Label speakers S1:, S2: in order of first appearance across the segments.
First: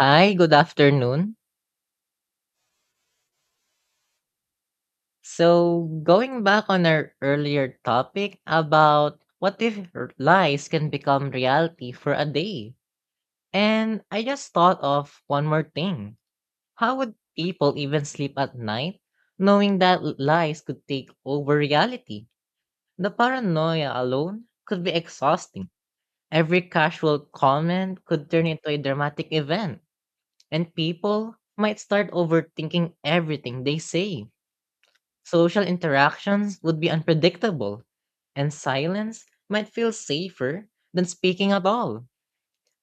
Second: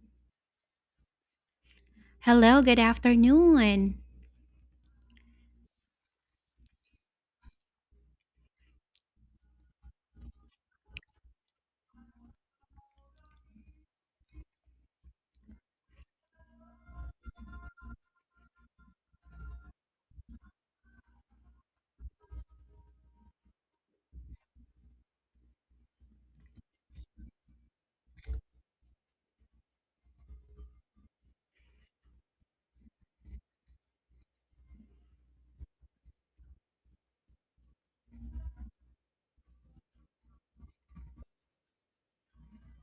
S1: Hi, good afternoon.
S2: Hello, good afternoon.
S1: So, going back on our earlier topic about what if lies can become reality for a day? And I just thought of one more thing. How would people even sleep at night knowing that lies could take over reality? The paranoia alone could be exhausting. Every casual comment could turn into a dramatic event, and people might start overthinking everything they say. Social interactions would be unpredictable, and silence might feel safer than speaking at all.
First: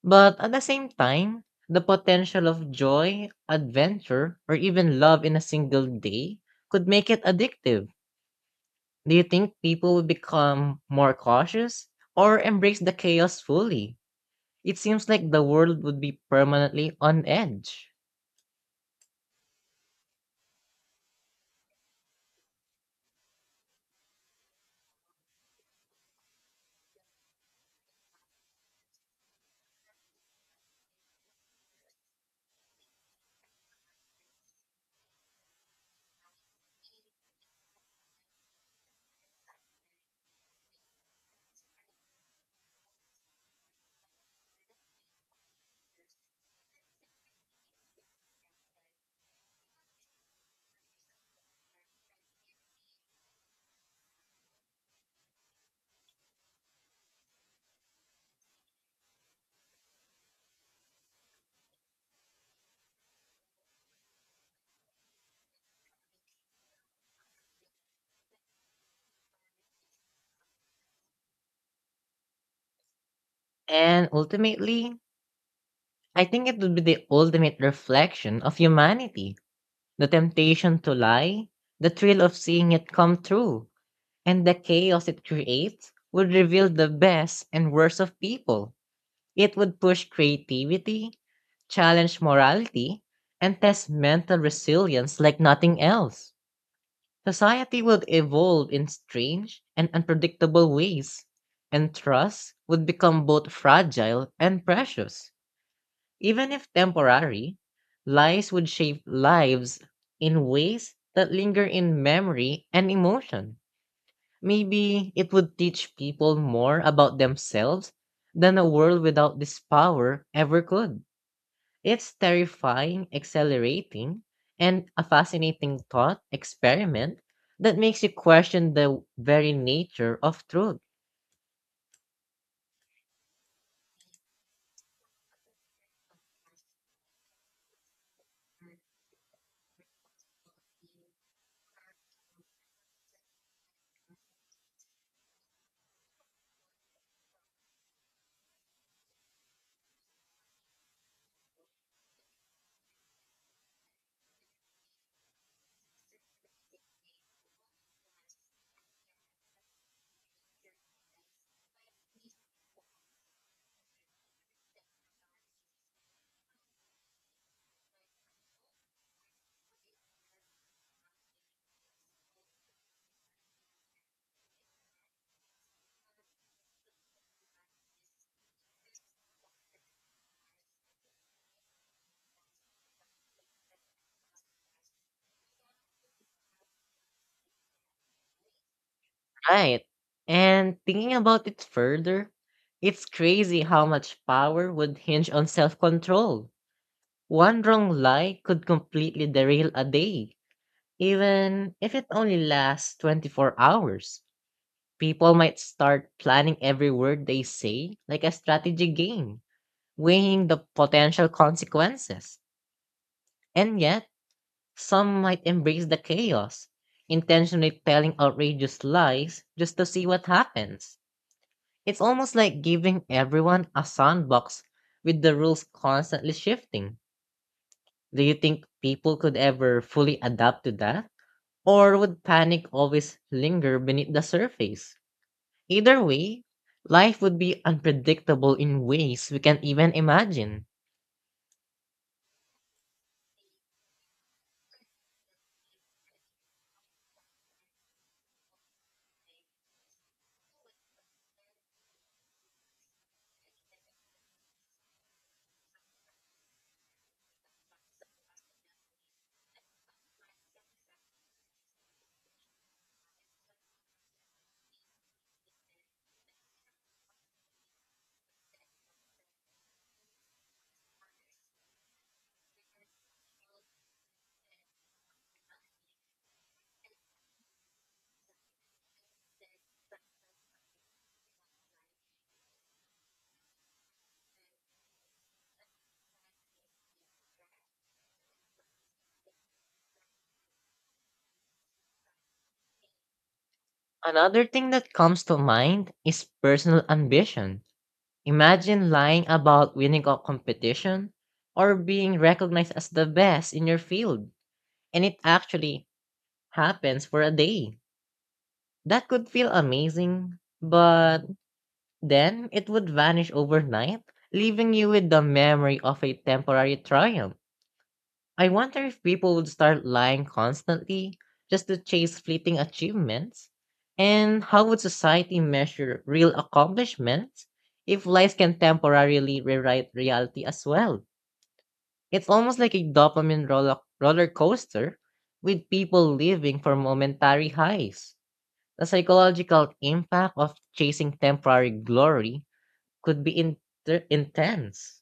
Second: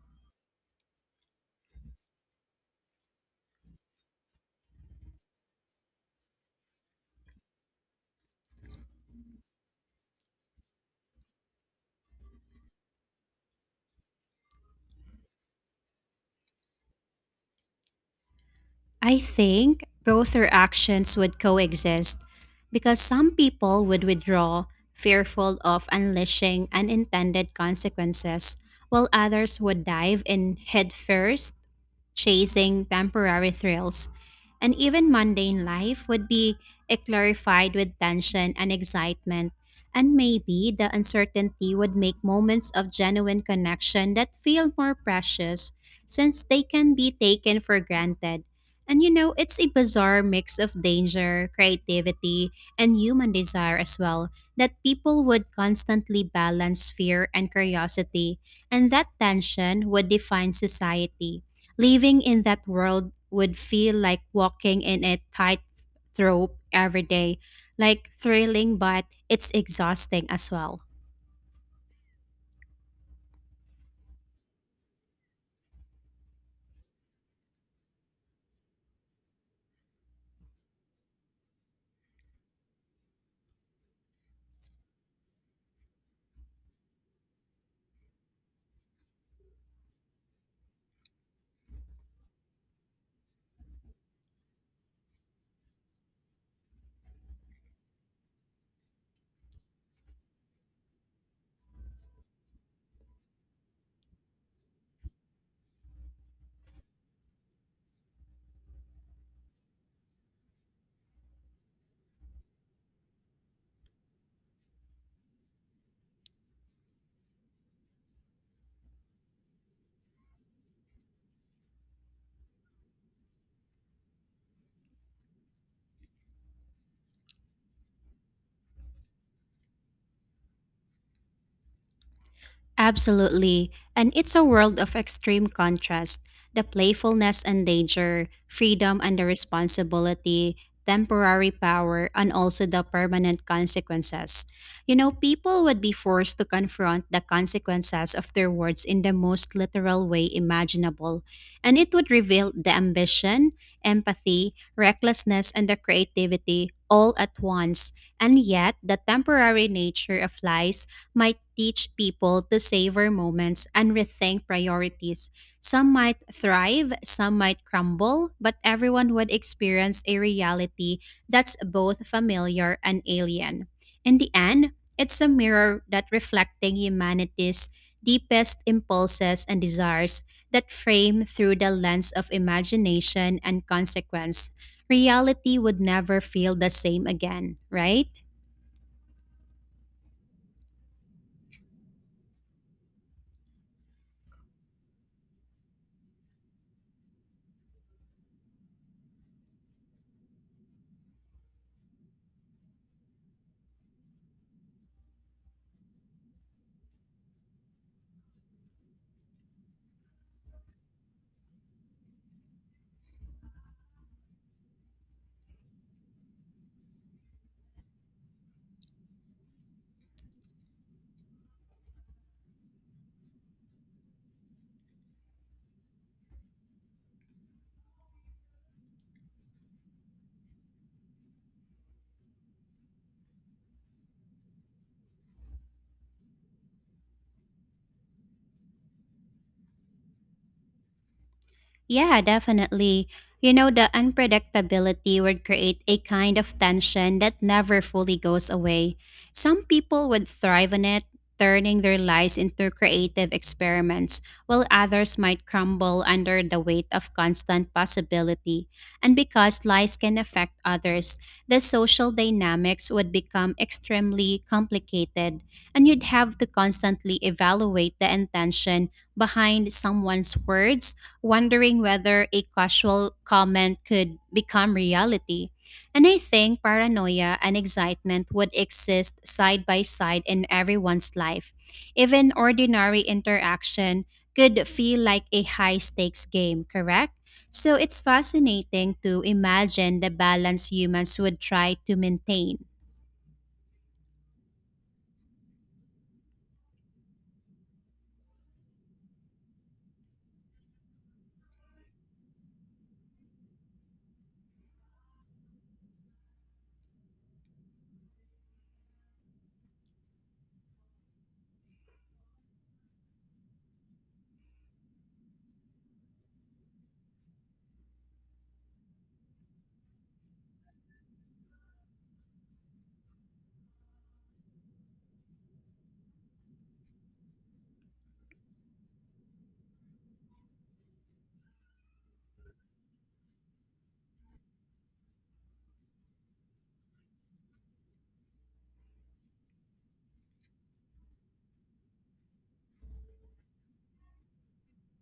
S1: But at the same time, the potential of joy, adventure, or even love in a single day could make it addictive. Do you think people would become more cautious or embrace the chaos fully? It seems like the world would be permanently on edge.
S2: I think both reactions would coexist because some people would withdraw, fearful of unleashing unintended consequences, while others would dive in headfirst chasing temporary thrills, and even mundane life would be clarified with tension and excitement, and maybe the uncertainty would make moments of genuine connection that feel more precious since they can be taken for granted. And you know, it's a bizarre mix of danger, creativity, and human desire as well that people would constantly balance fear and curiosity, and that tension would define society. Living in that world would feel like walking in a tightrope every day, like thrilling, but it's exhausting as well.
S1: And ultimately, I think it would be the ultimate reflection of humanity. The temptation to lie, the thrill of seeing it come true, and the chaos it creates would reveal the best and worst of people. It would push creativity, challenge morality, and test mental resilience like nothing else. Society would evolve in strange and unpredictable ways, and trust would become both fragile and precious. Even if temporary, lies would shape lives in ways that linger in memory and emotion. Maybe it would teach people more about themselves than a world without this power ever could. It's terrifying, exhilarating, and a fascinating thought experiment that makes you question the very nature of truth.
S2: Absolutely. And it's a world of extreme contrast, the playfulness and danger, freedom and the responsibility, temporary power, and also the permanent consequences. You know, people would be forced to confront the consequences of their words in the most literal way imaginable. And it would reveal the ambition, empathy, recklessness, and the creativity all at once. And yet, the temporary nature of lies might teach people to savor moments and rethink priorities. Some might thrive, some might crumble, but everyone would experience a reality that's both familiar and alien. In the end, it's a mirror that reflecting humanity's deepest impulses and desires that frame through the lens of imagination and consequence. Reality would never feel the same again, right?
S1: Right. And thinking about it further, it's crazy how much power would hinge on self control. One wrong lie could completely derail a day, even if it only lasts 24 hours. People might start planning every word they say like a strategy game, weighing the potential consequences. And yet, some might embrace the chaos, intentionally telling outrageous lies just to see what happens. It's almost like giving everyone a sandbox with the rules constantly shifting. Do you think people could ever fully adapt to that? Or would panic always linger beneath the surface? Either way, life would be unpredictable in ways we can't even imagine.
S2: Yeah, definitely. You know, the unpredictability would create a kind of tension that never fully goes away. Some people would thrive on it, turning their lives into creative experiments, while others might crumble under the weight of constant possibility. And because lies can affect others, the social dynamics would become extremely complicated, and you'd have to constantly evaluate the intention behind someone's words, wondering whether a casual comment could become reality. And I think paranoia and excitement would exist side by side in everyone's life. Even ordinary interaction could feel like a high stakes game, correct? So it's fascinating to imagine the balance humans would try to maintain.
S1: Another thing that comes to mind is personal ambition. Imagine lying about winning a competition or being recognized as the best in your field, and it actually happens for a day. That could feel amazing, but then it would vanish overnight, leaving you with the memory of a temporary triumph. I wonder if people would start lying constantly just to chase fleeting achievements. And how would society measure real accomplishments if lies can temporarily rewrite reality as well? It's almost like a dopamine roller coaster with people living for momentary highs. The psychological impact of chasing temporary glory could be intense.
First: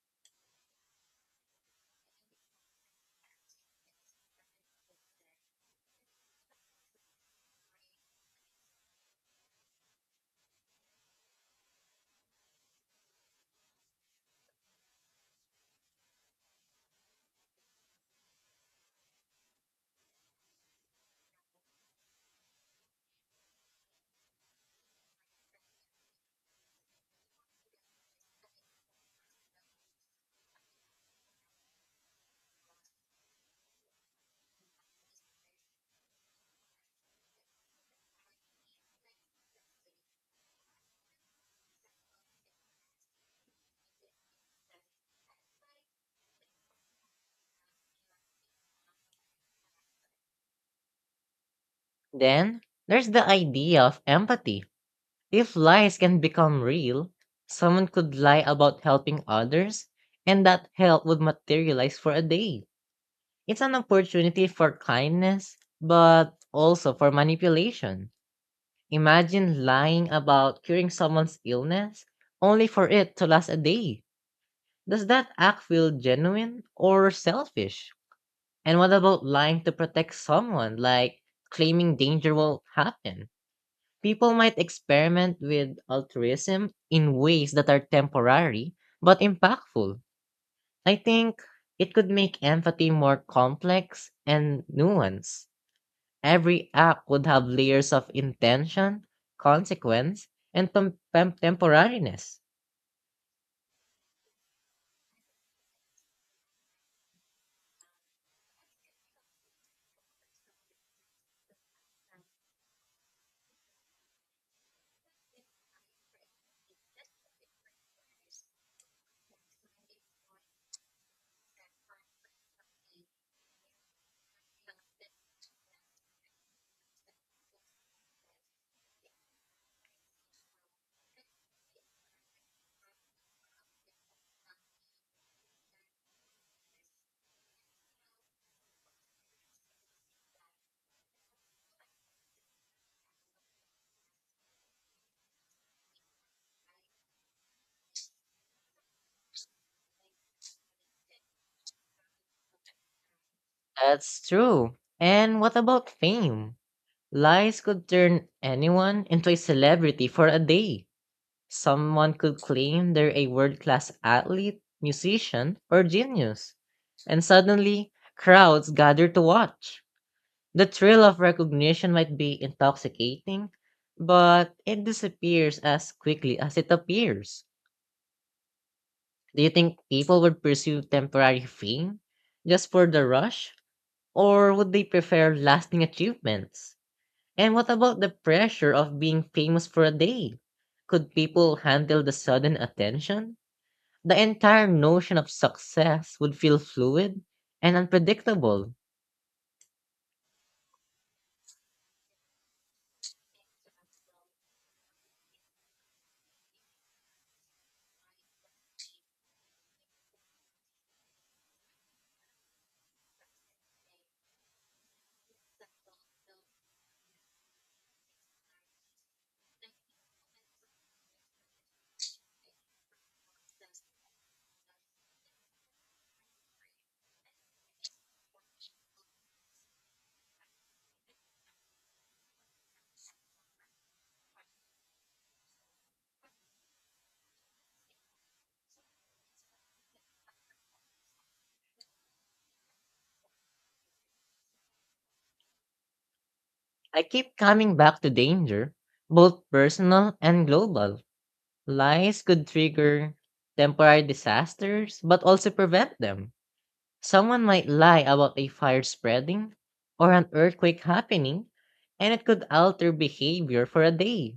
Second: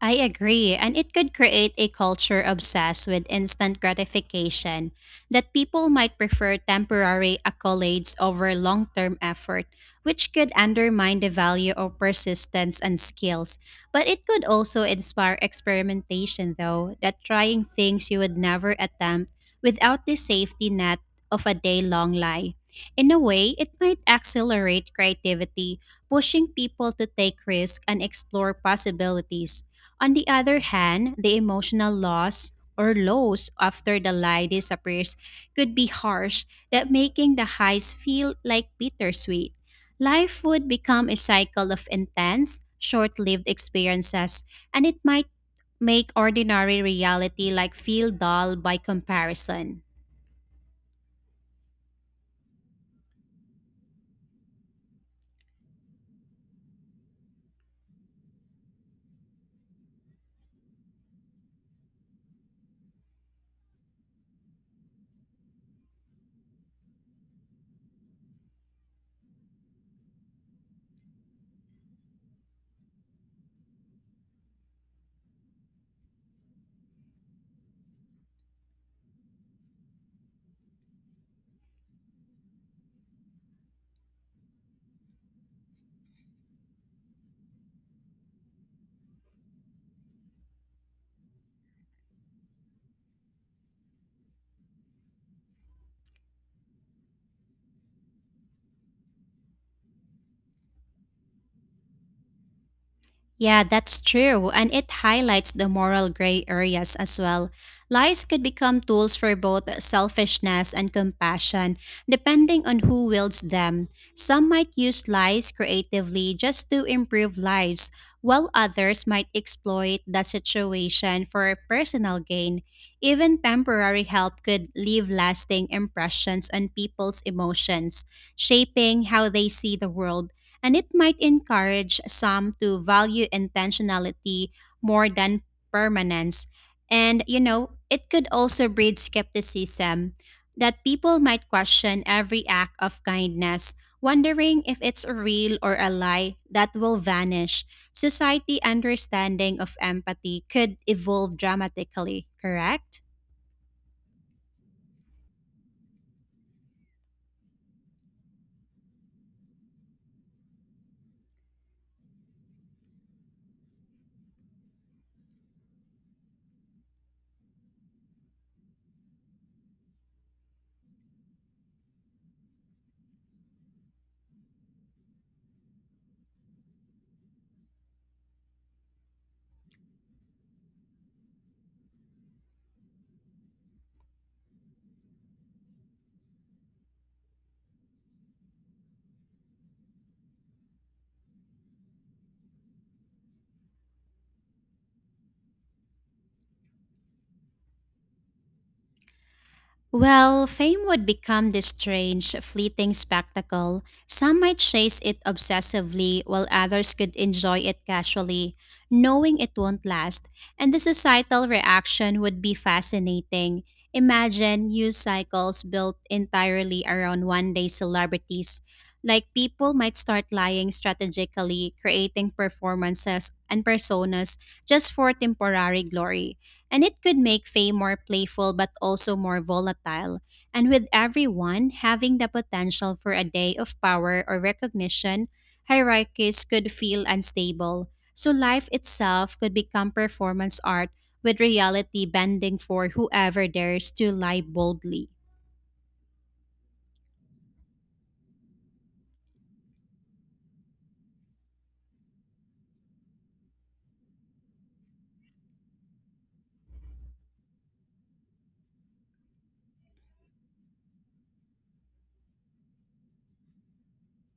S2: I agree, and it could create a culture obsessed with instant gratification, that people might prefer temporary accolades over long term effort, which could undermine the value of persistence and skills. But it could also inspire experimentation, though, that trying things you would never attempt without the safety net of a day long lie. In a way, it might accelerate creativity, pushing people to take risks and explore possibilities. On the other hand, the emotional loss or lows after the lie disappears could be harsh, that making the highs feel like bittersweet. Life would become a cycle of intense, short-lived experiences, and it might make ordinary reality like feel dull by comparison.
S1: Then, there's the idea of empathy. If lies can become real, someone could lie about helping others, and that help would materialize for a day. It's an opportunity for kindness, but also for manipulation. Imagine lying about curing someone's illness only for it to last a day. Does that act feel genuine or selfish? And what about lying to protect someone, like claiming danger will happen? People might experiment with altruism in ways that are temporary but impactful. I think it could make empathy more complex and nuanced. Every act would have layers of intention, consequence, and temporariness.
S2: Yeah, that's true, and it highlights the moral gray areas as well. Lies could become tools for both selfishness and compassion, depending on who wields them. Some might use lies creatively just to improve lives, while others might exploit the situation for personal gain. Even temporary help could leave lasting impressions on people's emotions, shaping how they see the world, and it might encourage some to value intentionality more than permanence. And, you know, it could also breed skepticism, that people might question every act of kindness, wondering if it's real or a lie that will vanish. Society understanding of empathy could evolve dramatically, correct?
S1: That's true. And what about fame? Lies could turn anyone into a celebrity for a day. Someone could claim they're a world class athlete, musician, or genius, and suddenly crowds gather to watch. The thrill of recognition might be intoxicating, but it disappears as quickly as it appears. Do you think people would pursue temporary fame just for the rush, or would they prefer lasting achievements? And what about the pressure of being famous for a day? Could people handle the sudden attention? The entire notion of success would feel fluid and unpredictable.
S2: Well, fame would become this strange, fleeting spectacle. Some might chase it obsessively, while others could enjoy it casually, knowing it won't last. And the societal reaction would be fascinating. Imagine news cycles built entirely around one day celebrities. Like people might start lying strategically, creating performances and personas just for temporary glory, and it could make Faye more playful but also more volatile. And with everyone having the potential for a day of power or recognition, hierarchies could feel unstable. So life itself could become performance art with reality bending for whoever dares to lie boldly.
S1: I keep coming back to danger, both personal and global. Lies could trigger temporary disasters, but also prevent them. Someone might lie about a fire spreading or an earthquake happening, and it could alter behavior for a day.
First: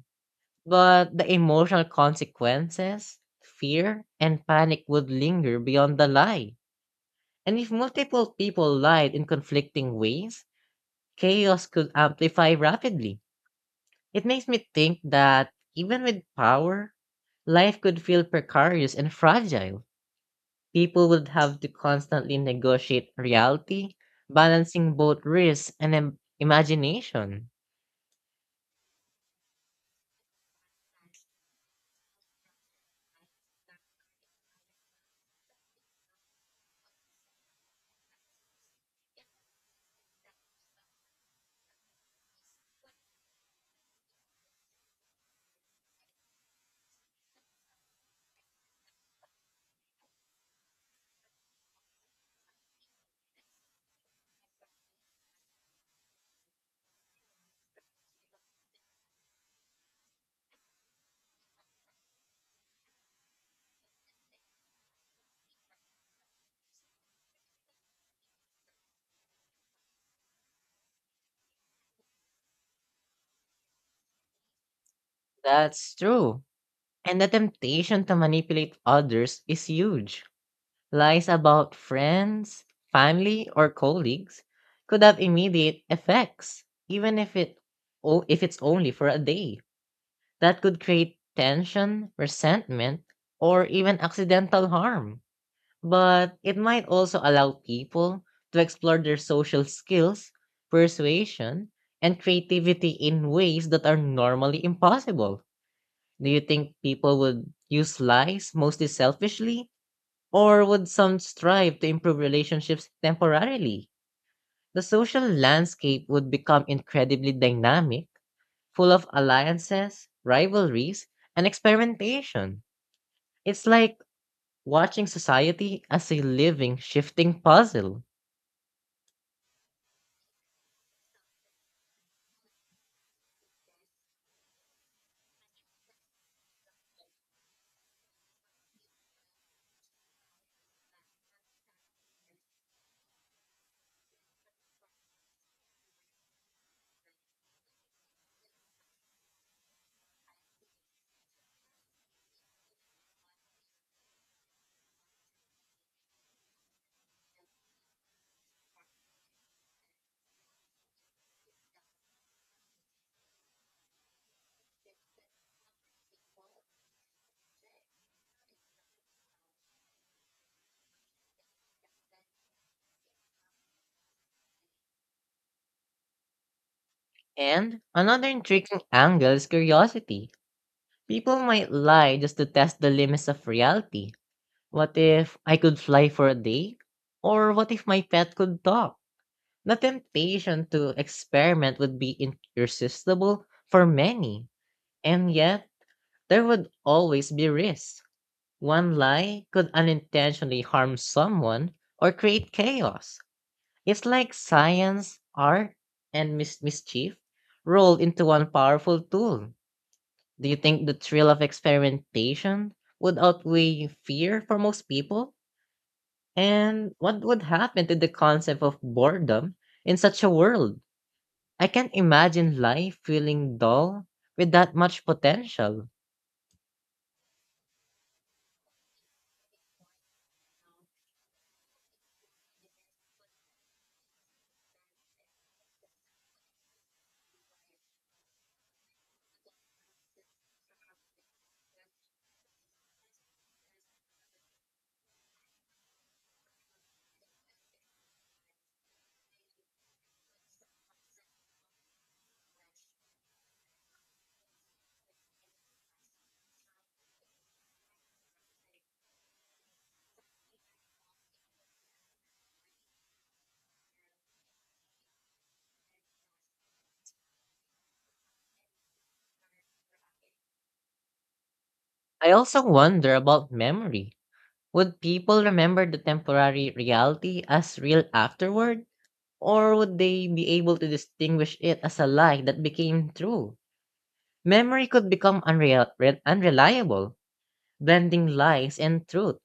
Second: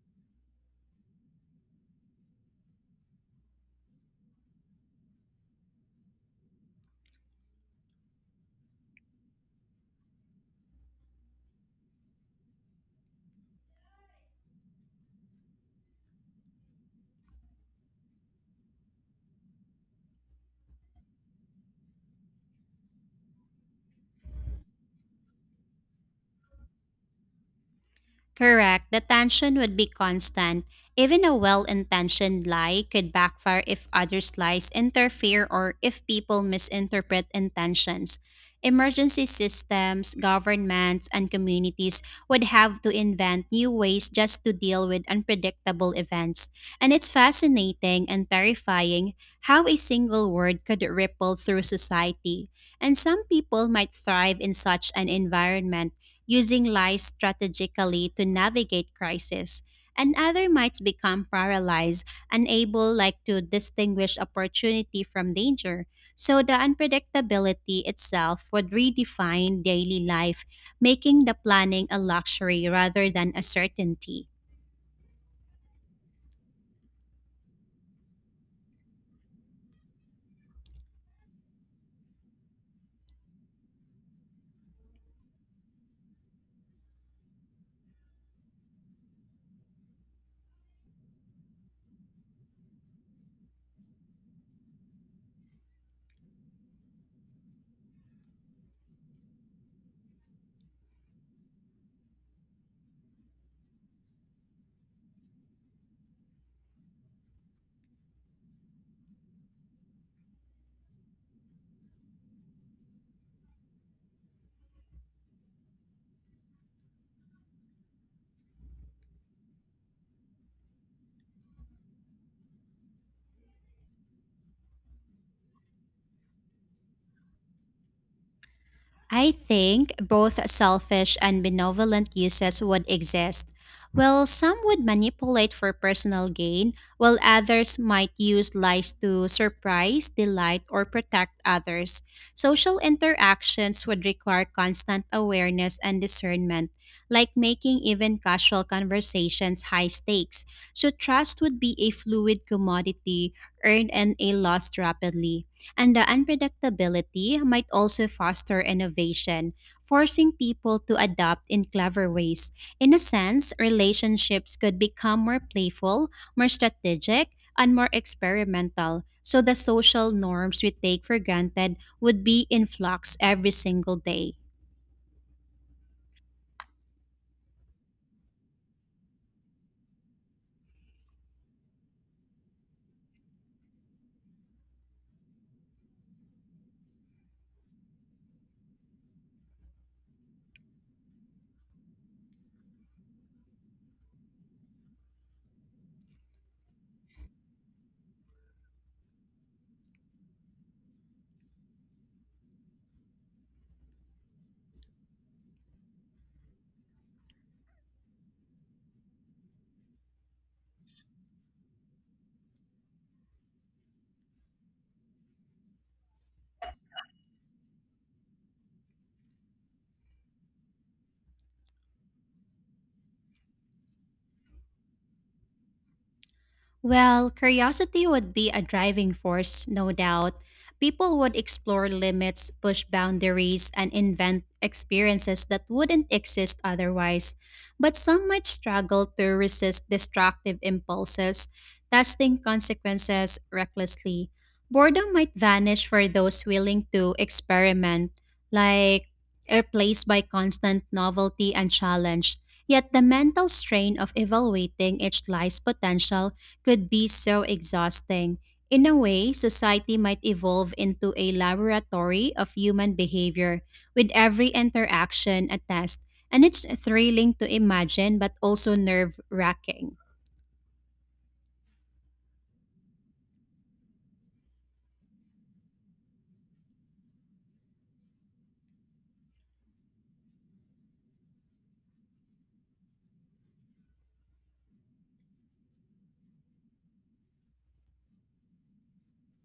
S1: But the emotional consequences, fear, and panic would linger beyond the lie. And if multiple people lied in conflicting ways, chaos could amplify rapidly. It makes me think that even with power, life could feel precarious and fragile. People would have to constantly negotiate reality, balancing both risk and imagination.
S2: Correct. The tension would be constant. Even a well intentioned lie could backfire if others' lies interfere or if people misinterpret intentions. Emergency systems, governments, and communities would have to invent new ways just to deal with unpredictable events. And it's fascinating and terrifying how a single word could ripple through society. And some people might thrive in such an environment using lies strategically to navigate crisis, and other might become paralyzed, unable like to distinguish opportunity from danger. So the unpredictability itself would redefine daily life, making the planning a luxury rather than a certainty.
S1: That's true. And the temptation to manipulate others is huge. Lies about friends, family, or colleagues could have immediate effects, even if it's only for a day. That could create tension, resentment, or even accidental harm. But it might also allow people to explore their social skills, persuasion, and creativity in ways that are normally impossible. Do you think people would use lies mostly selfishly, or would some strive to improve relationships temporarily? The social landscape would become incredibly dynamic, full of alliances, rivalries, and experimentation. It's like watching society as a living, shifting puzzle.
S2: I think both selfish and benevolent uses would exist. While some would manipulate for personal gain, while others might use lies to surprise, delight, or protect others. Social interactions would require constant awareness and discernment, like making even casual conversations high stakes. So, trust would be a fluid commodity, earned and a lost rapidly, and the unpredictability might also foster innovation, forcing people to adapt in clever ways. In a sense, relationships could become more playful, more strategic, and more experimental. So the social norms we take for granted would be in flux every single day.
S1: And another intriguing angle is curiosity. People might lie just to test the limits of reality. What if I could fly for a day? Or what if my pet could talk? The temptation to experiment would be irresistible for many, and yet there would always be risks. One lie could unintentionally harm someone or create chaos. It's like science, art, and mischief rolled into one powerful tool. Do you think the thrill of experimentation would outweigh fear for most people? And what would happen to the concept of boredom in such a world? I can't imagine life feeling dull with that much potential.
S2: Well, curiosity would be a driving force, no doubt. People would explore limits, push boundaries, and invent experiences that wouldn't exist otherwise. But some might struggle to resist destructive impulses, testing consequences recklessly. Boredom might vanish for those willing to experiment, like replaced by constant novelty and challenge. Yet the mental strain of evaluating each life's potential could be so exhausting. In a way, society might evolve into a laboratory of human behavior, with every interaction a test, and it's thrilling to imagine but also nerve wracking.
S1: I also wonder about memory. Would people remember the temporary reality as real afterward? Or would they be able to distinguish it as a lie that became true? Memory could become unreliable, blending lies and truth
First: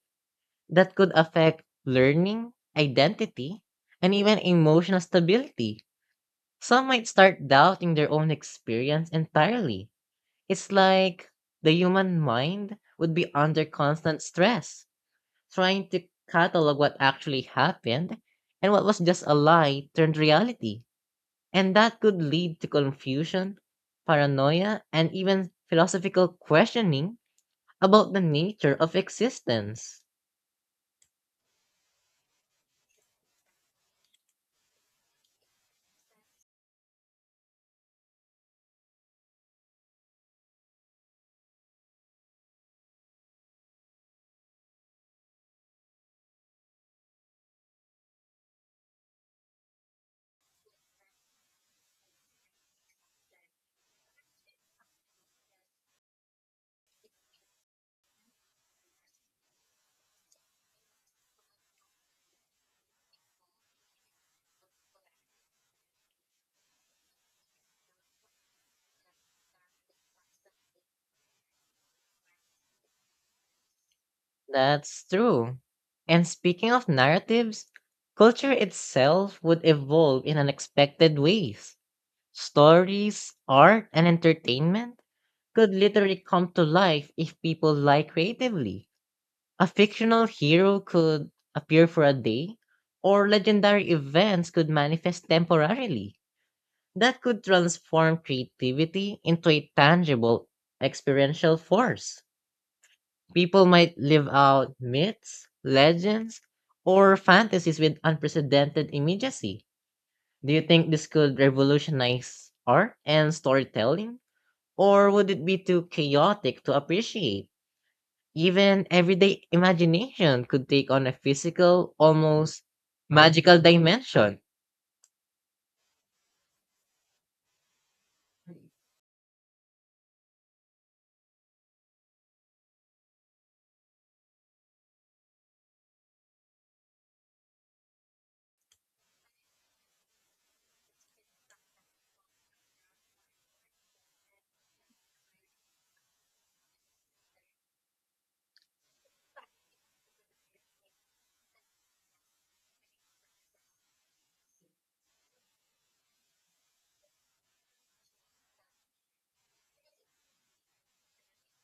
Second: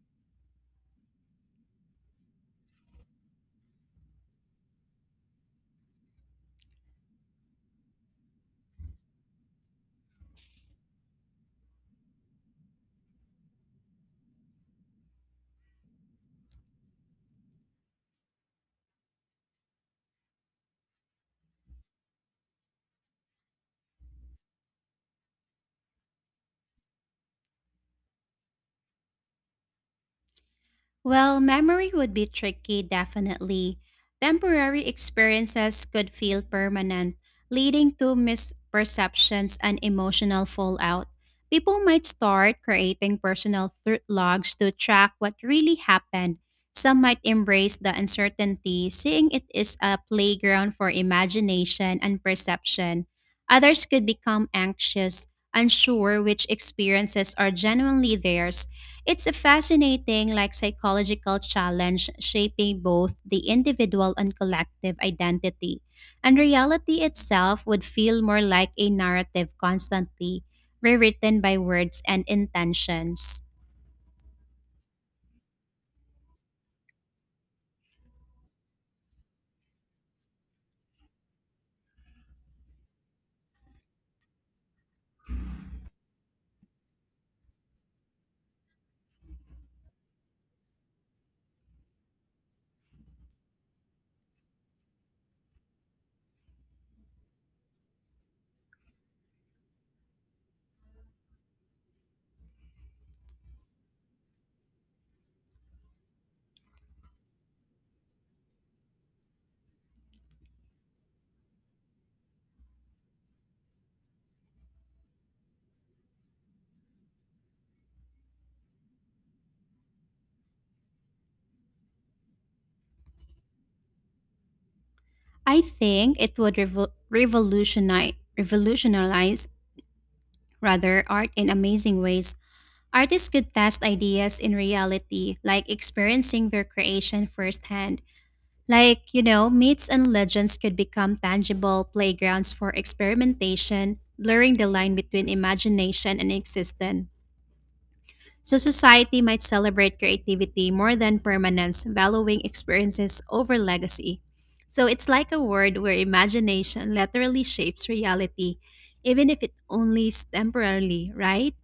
S1: that could affect learning, identity, and even emotional stability. Some might start doubting their own experience entirely. It's like the human mind would be under constant stress, trying to catalog what actually happened and what was just a lie turned reality. And that could lead to confusion, paranoia, and even philosophical questioning about the nature of existence.
S2: Well, memory would be tricky, definitely. Temporary experiences could feel permanent, leading to misperceptions and emotional fallout. People might start creating personal logs to track what really happened. Some might embrace the uncertainty, seeing it is a playground for imagination and perception. Others could become anxious, unsure which experiences are genuinely theirs. It's a fascinating like psychological challenge shaping both the individual and collective identity. And reality itself would feel more like a narrative constantly rewritten by words and intentions.
S1: That's true. And speaking of narratives, culture itself would evolve in unexpected ways. Stories, art, and entertainment could literally come to life if people lie creatively. A fictional hero could appear for a day, or legendary events could manifest temporarily. That could transform creativity into a tangible, experiential force. People might live out myths, legends, or fantasies with unprecedented immediacy. Do you think this could revolutionize art and storytelling? Or would it be too chaotic to appreciate? Even everyday imagination could take on a physical, almost magical dimension.
S2: I think it would revolutionize rather art in amazing ways. Artists could test ideas in reality, like experiencing their creation firsthand. Like, you know, myths and legends could become tangible playgrounds for experimentation, blurring the line between imagination and existence. So, society might celebrate creativity more than permanence, valuing experiences over legacy. So, it's like a world where imagination literally shapes reality, even if it only is temporarily, right?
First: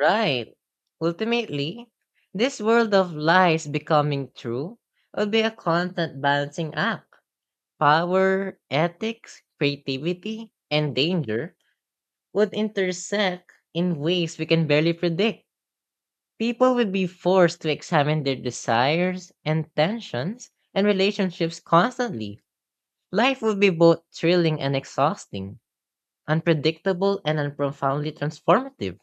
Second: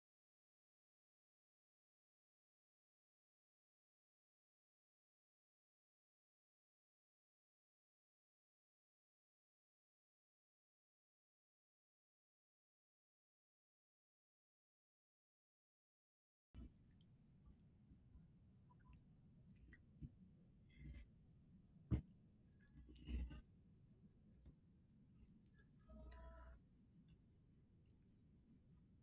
S1: Right. Ultimately, this world of lies becoming true will be a constant balancing act. Power, ethics, creativity, and danger would intersect in ways we can barely predict. People would be forced to examine their desires and tensions and relationships constantly. Life would be both thrilling and exhausting, unpredictable and profoundly transformative.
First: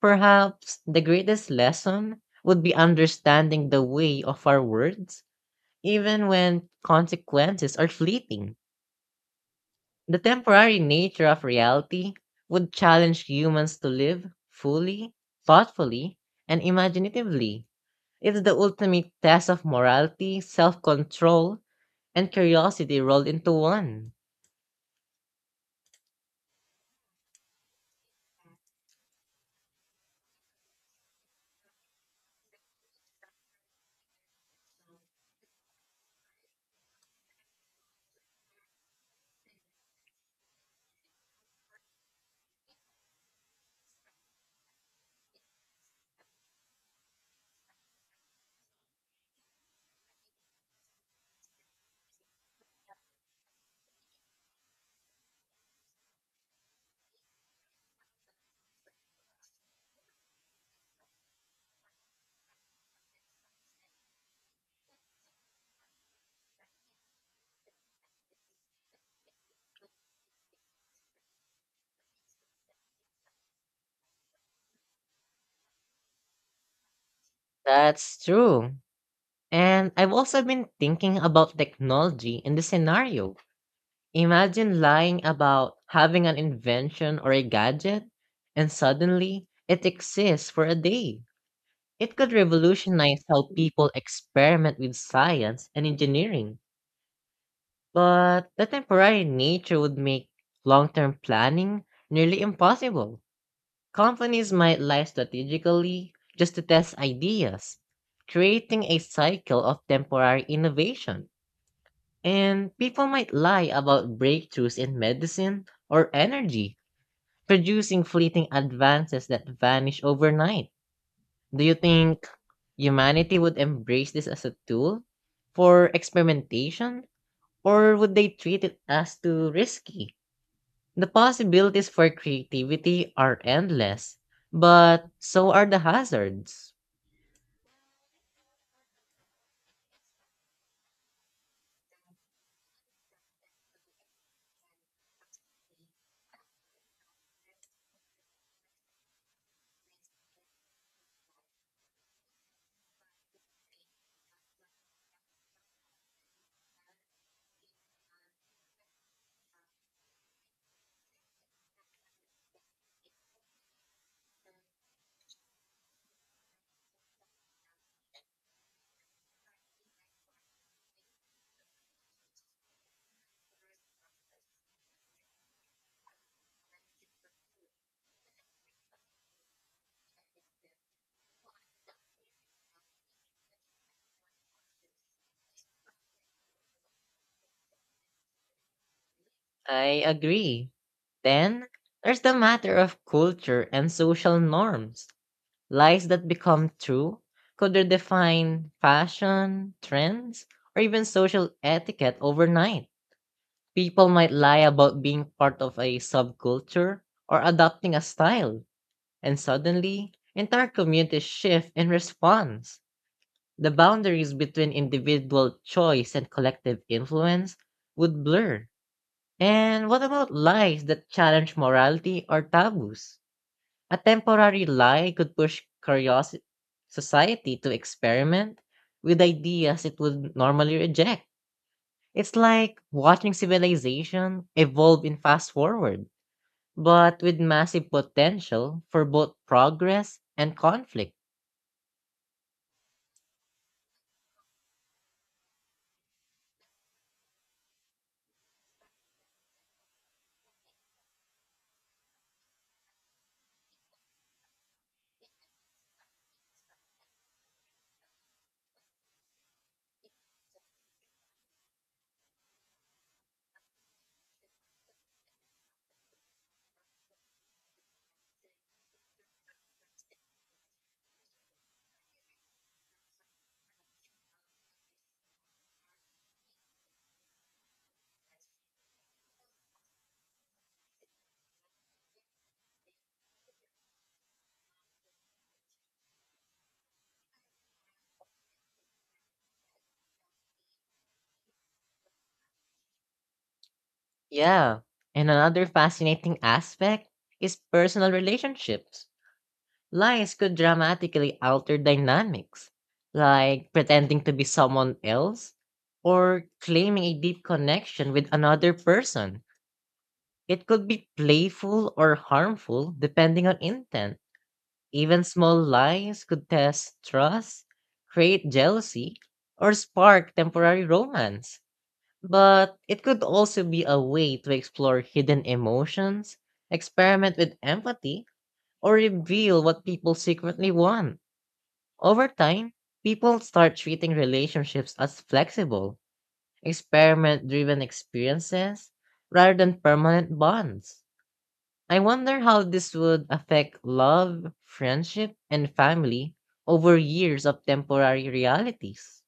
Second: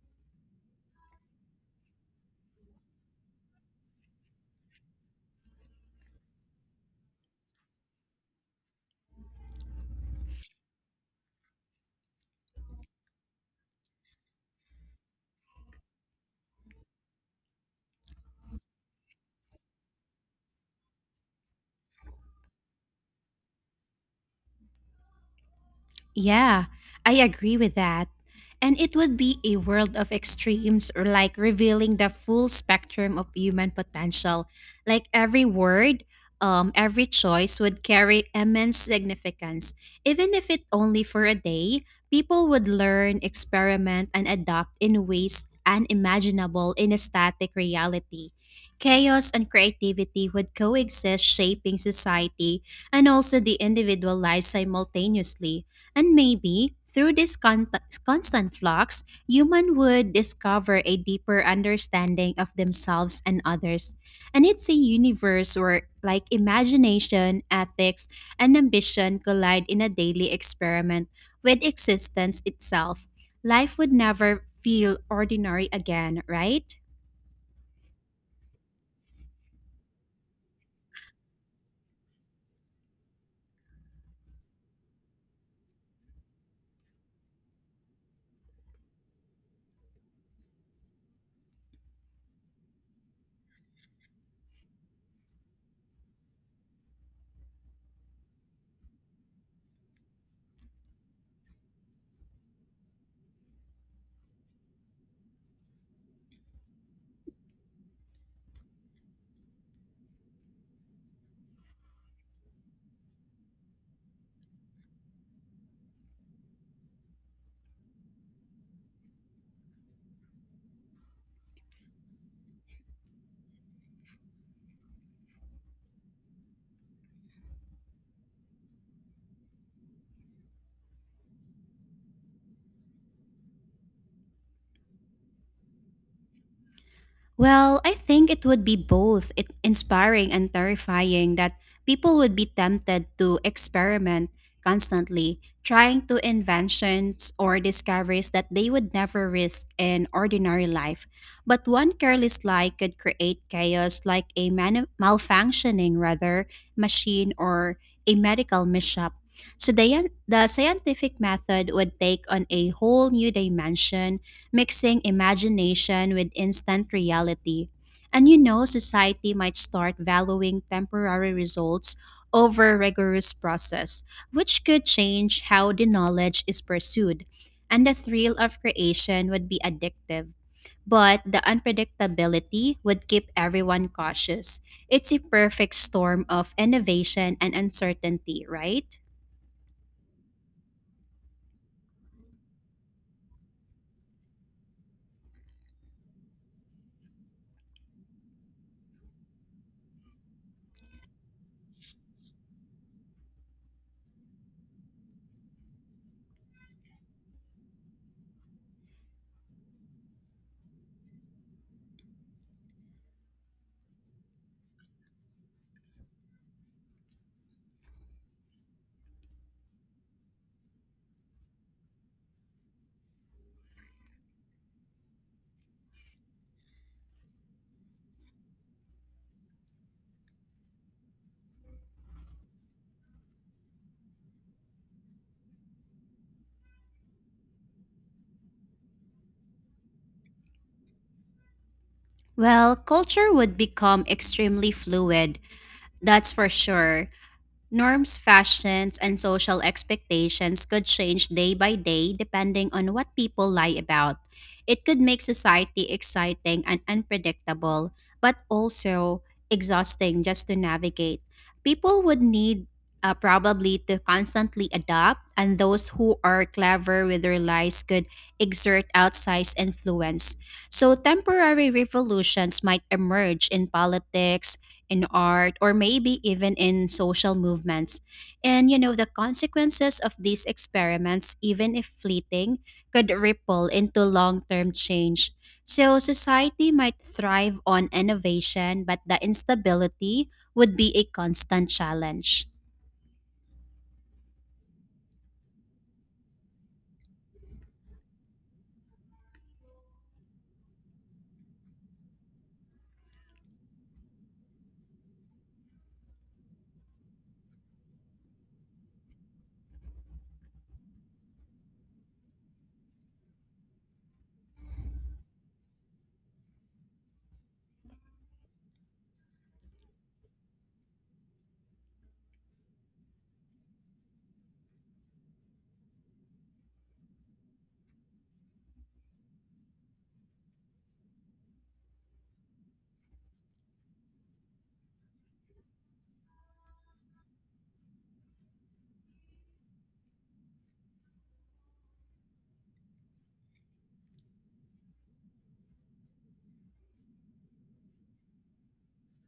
S1: Perhaps the greatest lesson would be understanding the way of our words, even when consequences are fleeting. The temporary nature of reality would challenge humans to live fully, thoughtfully, and imaginatively. It's the ultimate test of morality, self control, and curiosity rolled into one.
S2: Yeah, I agree with that. And it would be a world of extremes or like revealing the full spectrum of human potential. Like every word, every choice would carry immense significance. Even if it only for a day, people would learn, experiment, and adapt in ways unimaginable in a static reality. Chaos and creativity would coexist, shaping society and also the individual life simultaneously. And maybe through this constant flux, human would discover a deeper understanding of themselves and others. And it's a universe where like imagination, ethics, and ambition collide in a daily experiment with existence itself. Life would never feel ordinary again, right?
S1: That's true. And I've also been thinking about technology in this scenario. Imagine lying about having an invention or a gadget, and suddenly it exists for a day. It could revolutionize how people experiment with science and engineering, but the temporary nature would make long term planning nearly impossible. Companies might lie strategically just to test ideas, creating a cycle of temporary innovation. And people might lie about breakthroughs in medicine or energy, producing fleeting advances that vanish overnight. Do you think humanity would embrace this as a tool for experimentation, or would they treat it as too risky? The possibilities for creativity are endless, but so are the hazards.
S2: Well, I think it would be both it inspiring and terrifying that people would be tempted to experiment constantly, trying to inventions or discoveries that they would never risk in ordinary life. But one careless lie could create chaos like a malfunctioning rather machine or a medical mishap. So the scientific method would take on a whole new dimension mixing imagination with instant reality. And you know, society might start valuing temporary results over rigorous process, which could change how the knowledge is pursued. And the thrill of creation would be addictive. But the unpredictability would keep everyone cautious. It's a perfect storm of innovation and uncertainty, right?
S1: I agree. Then, there's the matter of culture and social norms. Lies that become true could redefine fashion, trends, or even social etiquette overnight. People might lie about being part of a subculture or adopting a style, and suddenly, entire communities shift in response. The boundaries between individual choice and collective influence would blur. And what about lies that challenge morality or taboos? A temporary lie could push curiosity society to experiment with ideas it would normally reject. It's like watching civilization evolve in fast forward, but with massive potential for both progress and conflict.
S2: Well, culture would become extremely fluid, that's for sure. Norms, fashions, and social expectations could change day by day depending on what people lie about. It could make society exciting and unpredictable, but also exhausting just to navigate. People would need probably to constantly adapt, and those who are clever with their lies could exert outsized influence. So, temporary revolutions might emerge in politics, in art, or maybe even in social movements. And you know, the consequences of these experiments, even if fleeting, could ripple into long term change. So, society might thrive on innovation, but the instability would be a constant challenge.
S1: Yeah, and another fascinating aspect is personal relationships. Lies could dramatically alter dynamics, like pretending to be someone else or claiming a deep connection with another person. It could be playful or harmful depending on intent. Even small lies could test trust, create jealousy, or spark temporary romance. But it could also be a way to explore hidden emotions, experiment with empathy, or reveal what people secretly want. Over time, people start treating relationships as flexible, experiment driven experiences rather than permanent bonds. I wonder how this would affect love, friendship, and family over years of temporary realities.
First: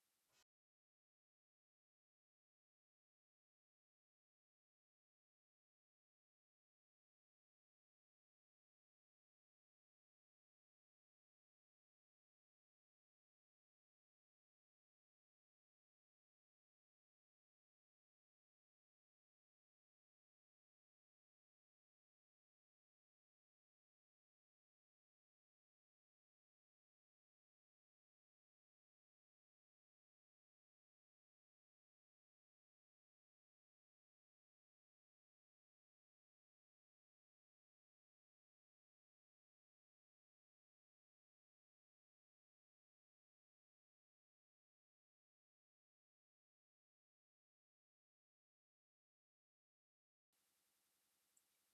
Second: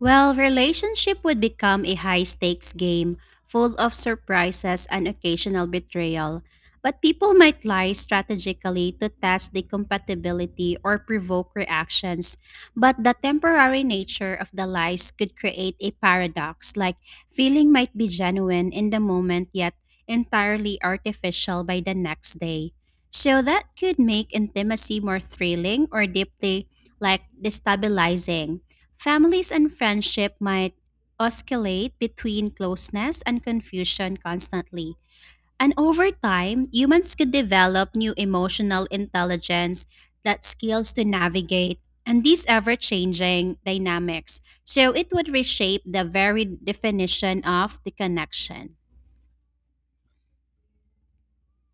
S2: Well, relationship would become a high stakes game, full of surprises and occasional betrayal. But people might lie strategically to test the compatibility or provoke reactions. But the temporary nature of the lies could create a paradox, like feeling might be genuine in the moment yet entirely artificial by the next day. So that could make intimacy more thrilling or deeply like destabilizing. Families and friendship might oscillate between closeness and confusion constantly. And over time, humans could develop new emotional intelligence, that skills to navigate and these ever changing dynamics. So it would reshape the very definition of the connection.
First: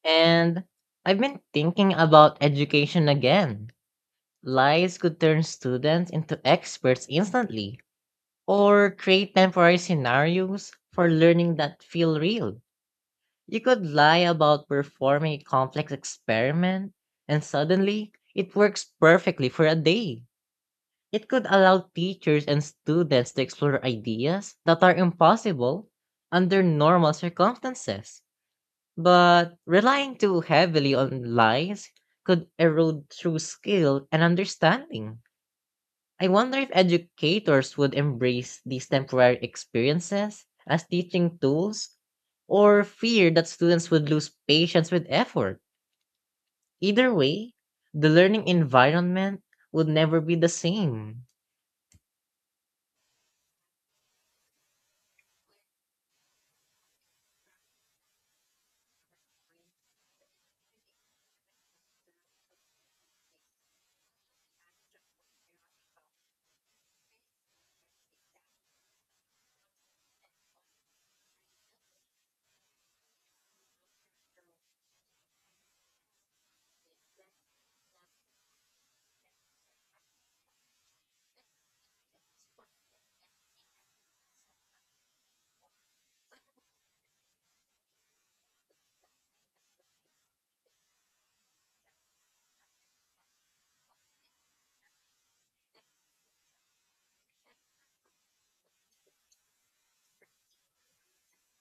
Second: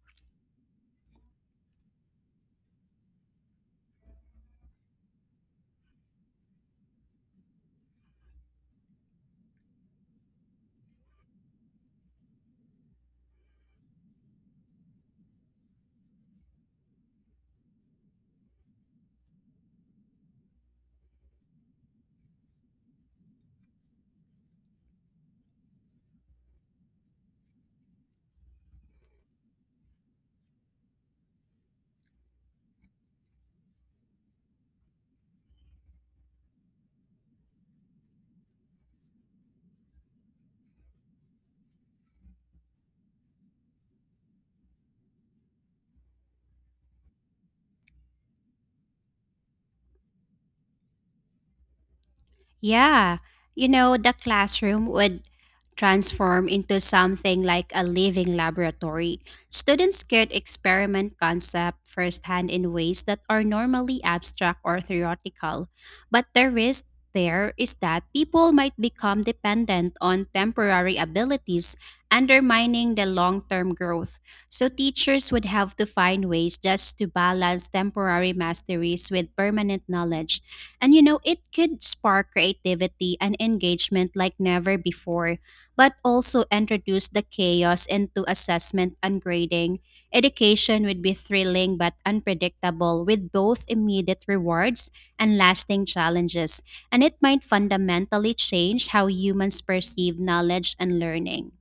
S1: And I've been thinking about education again. Lies could turn students into experts instantly, or create temporary scenarios for learning that feel real. You could lie about performing a complex experiment, and suddenly it works perfectly for a day. It could allow teachers and students to explore ideas that are impossible under normal circumstances. But relying too heavily on lies could erode true skill and understanding. I wonder if educators would embrace these temporary experiences as teaching tools, or fear that students would lose patience with effort. Either way, the learning environment would never be the same.
S2: Yeah, you know, the classroom would transform into something like a living laboratory. Students could experiment concept firsthand in ways that are normally abstract or theoretical. But the risk there is that people might become dependent on temporary abilities, undermining the long term growth. So teachers would have to find ways just to balance temporary masteries with permanent knowledge, and you know, it could spark creativity and engagement like never before, but also introduce the chaos into assessment and grading. Education would be thrilling but unpredictable with both immediate rewards and lasting challenges, and it might fundamentally change how humans perceive knowledge and learning.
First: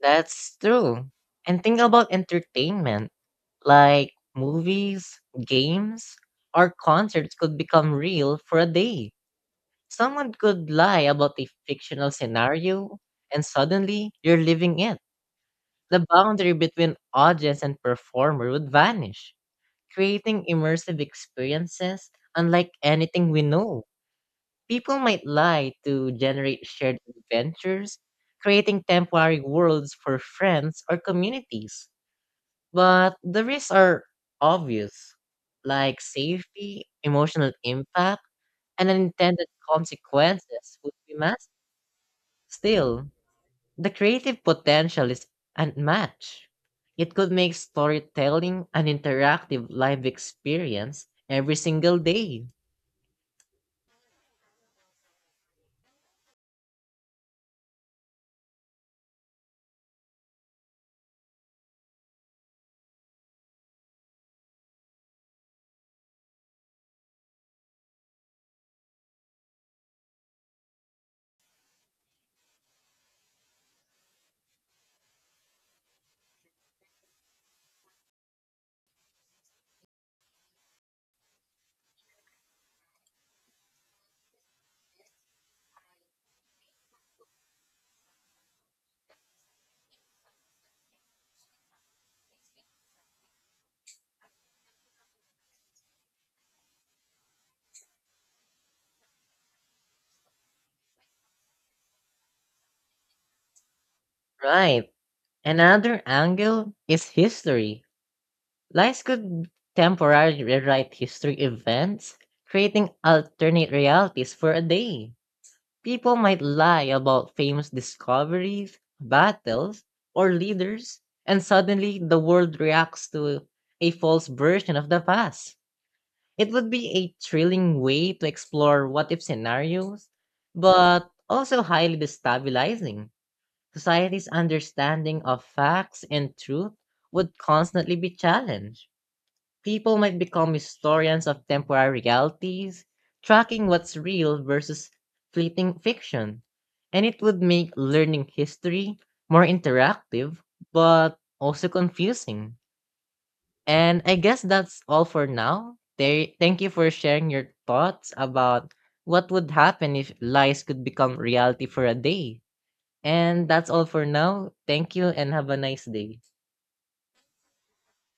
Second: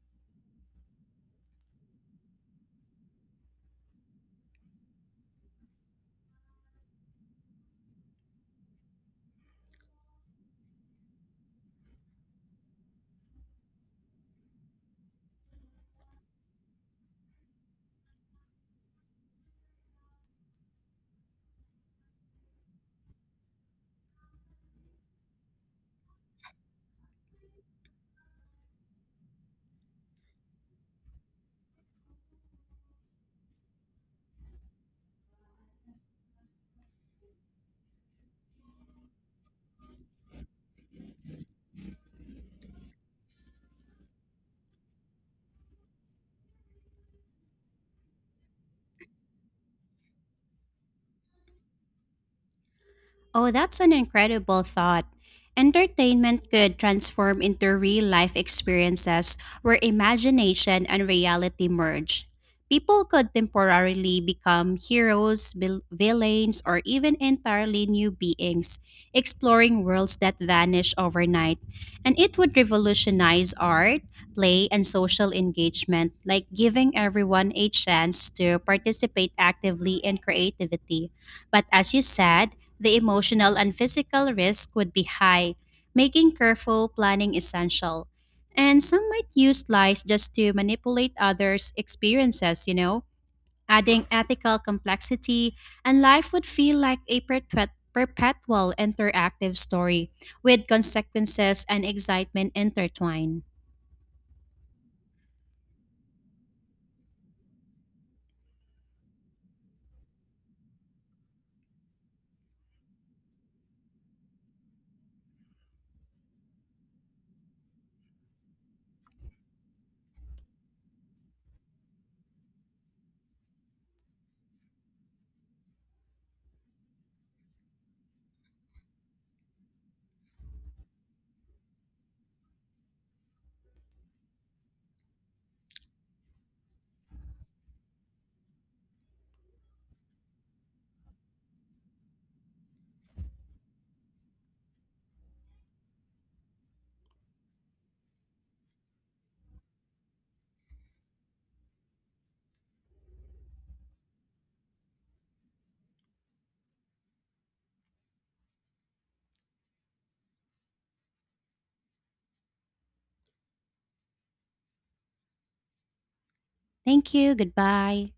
S1: That's true. And think about entertainment, like movies, games, or concerts could become real for a day. Someone could lie about a fictional scenario, and suddenly you're living it. The boundary between audience and performer would vanish, creating immersive experiences unlike anything we know. People might lie to generate shared adventures, creating temporary worlds for friends or communities. But the risks are obvious, like safety, emotional impact, and unintended consequences would be massive. Still, the creative potential is unmatched. It could make storytelling an interactive live experience every single day.
S2: Oh, that's an incredible thought. Entertainment could transform into real life experiences where imagination and reality merge. People could temporarily become heroes, villains, or even entirely new beings, exploring worlds that vanish overnight. And it would revolutionize art, play, and social engagement, like giving everyone a chance to participate actively in creativity. But as you said, the emotional and physical risk would be high, making careful planning essential. And some might use lies just to manipulate others' experiences, you know, adding ethical complexity, and life would feel like a perpetual interactive story with consequences and excitement intertwined.
S1: Right. Another angle is history. Lies could temporarily rewrite history events, creating alternate realities for a day. People might lie about famous discoveries, battles, or leaders, and suddenly the world reacts to a false version of the past. It would be a thrilling way to explore what if scenarios, but also highly destabilizing. Society's understanding of facts and truth would constantly be challenged. People might become historians of temporary realities, tracking what's real versus fleeting fiction. And it would make learning history more interactive, but also confusing. And I guess that's all for now. Thank you for sharing your thoughts about what would happen if lies could become reality for a day. And that's all for now. Thank you and have a nice day.
S2: Thank you. Goodbye.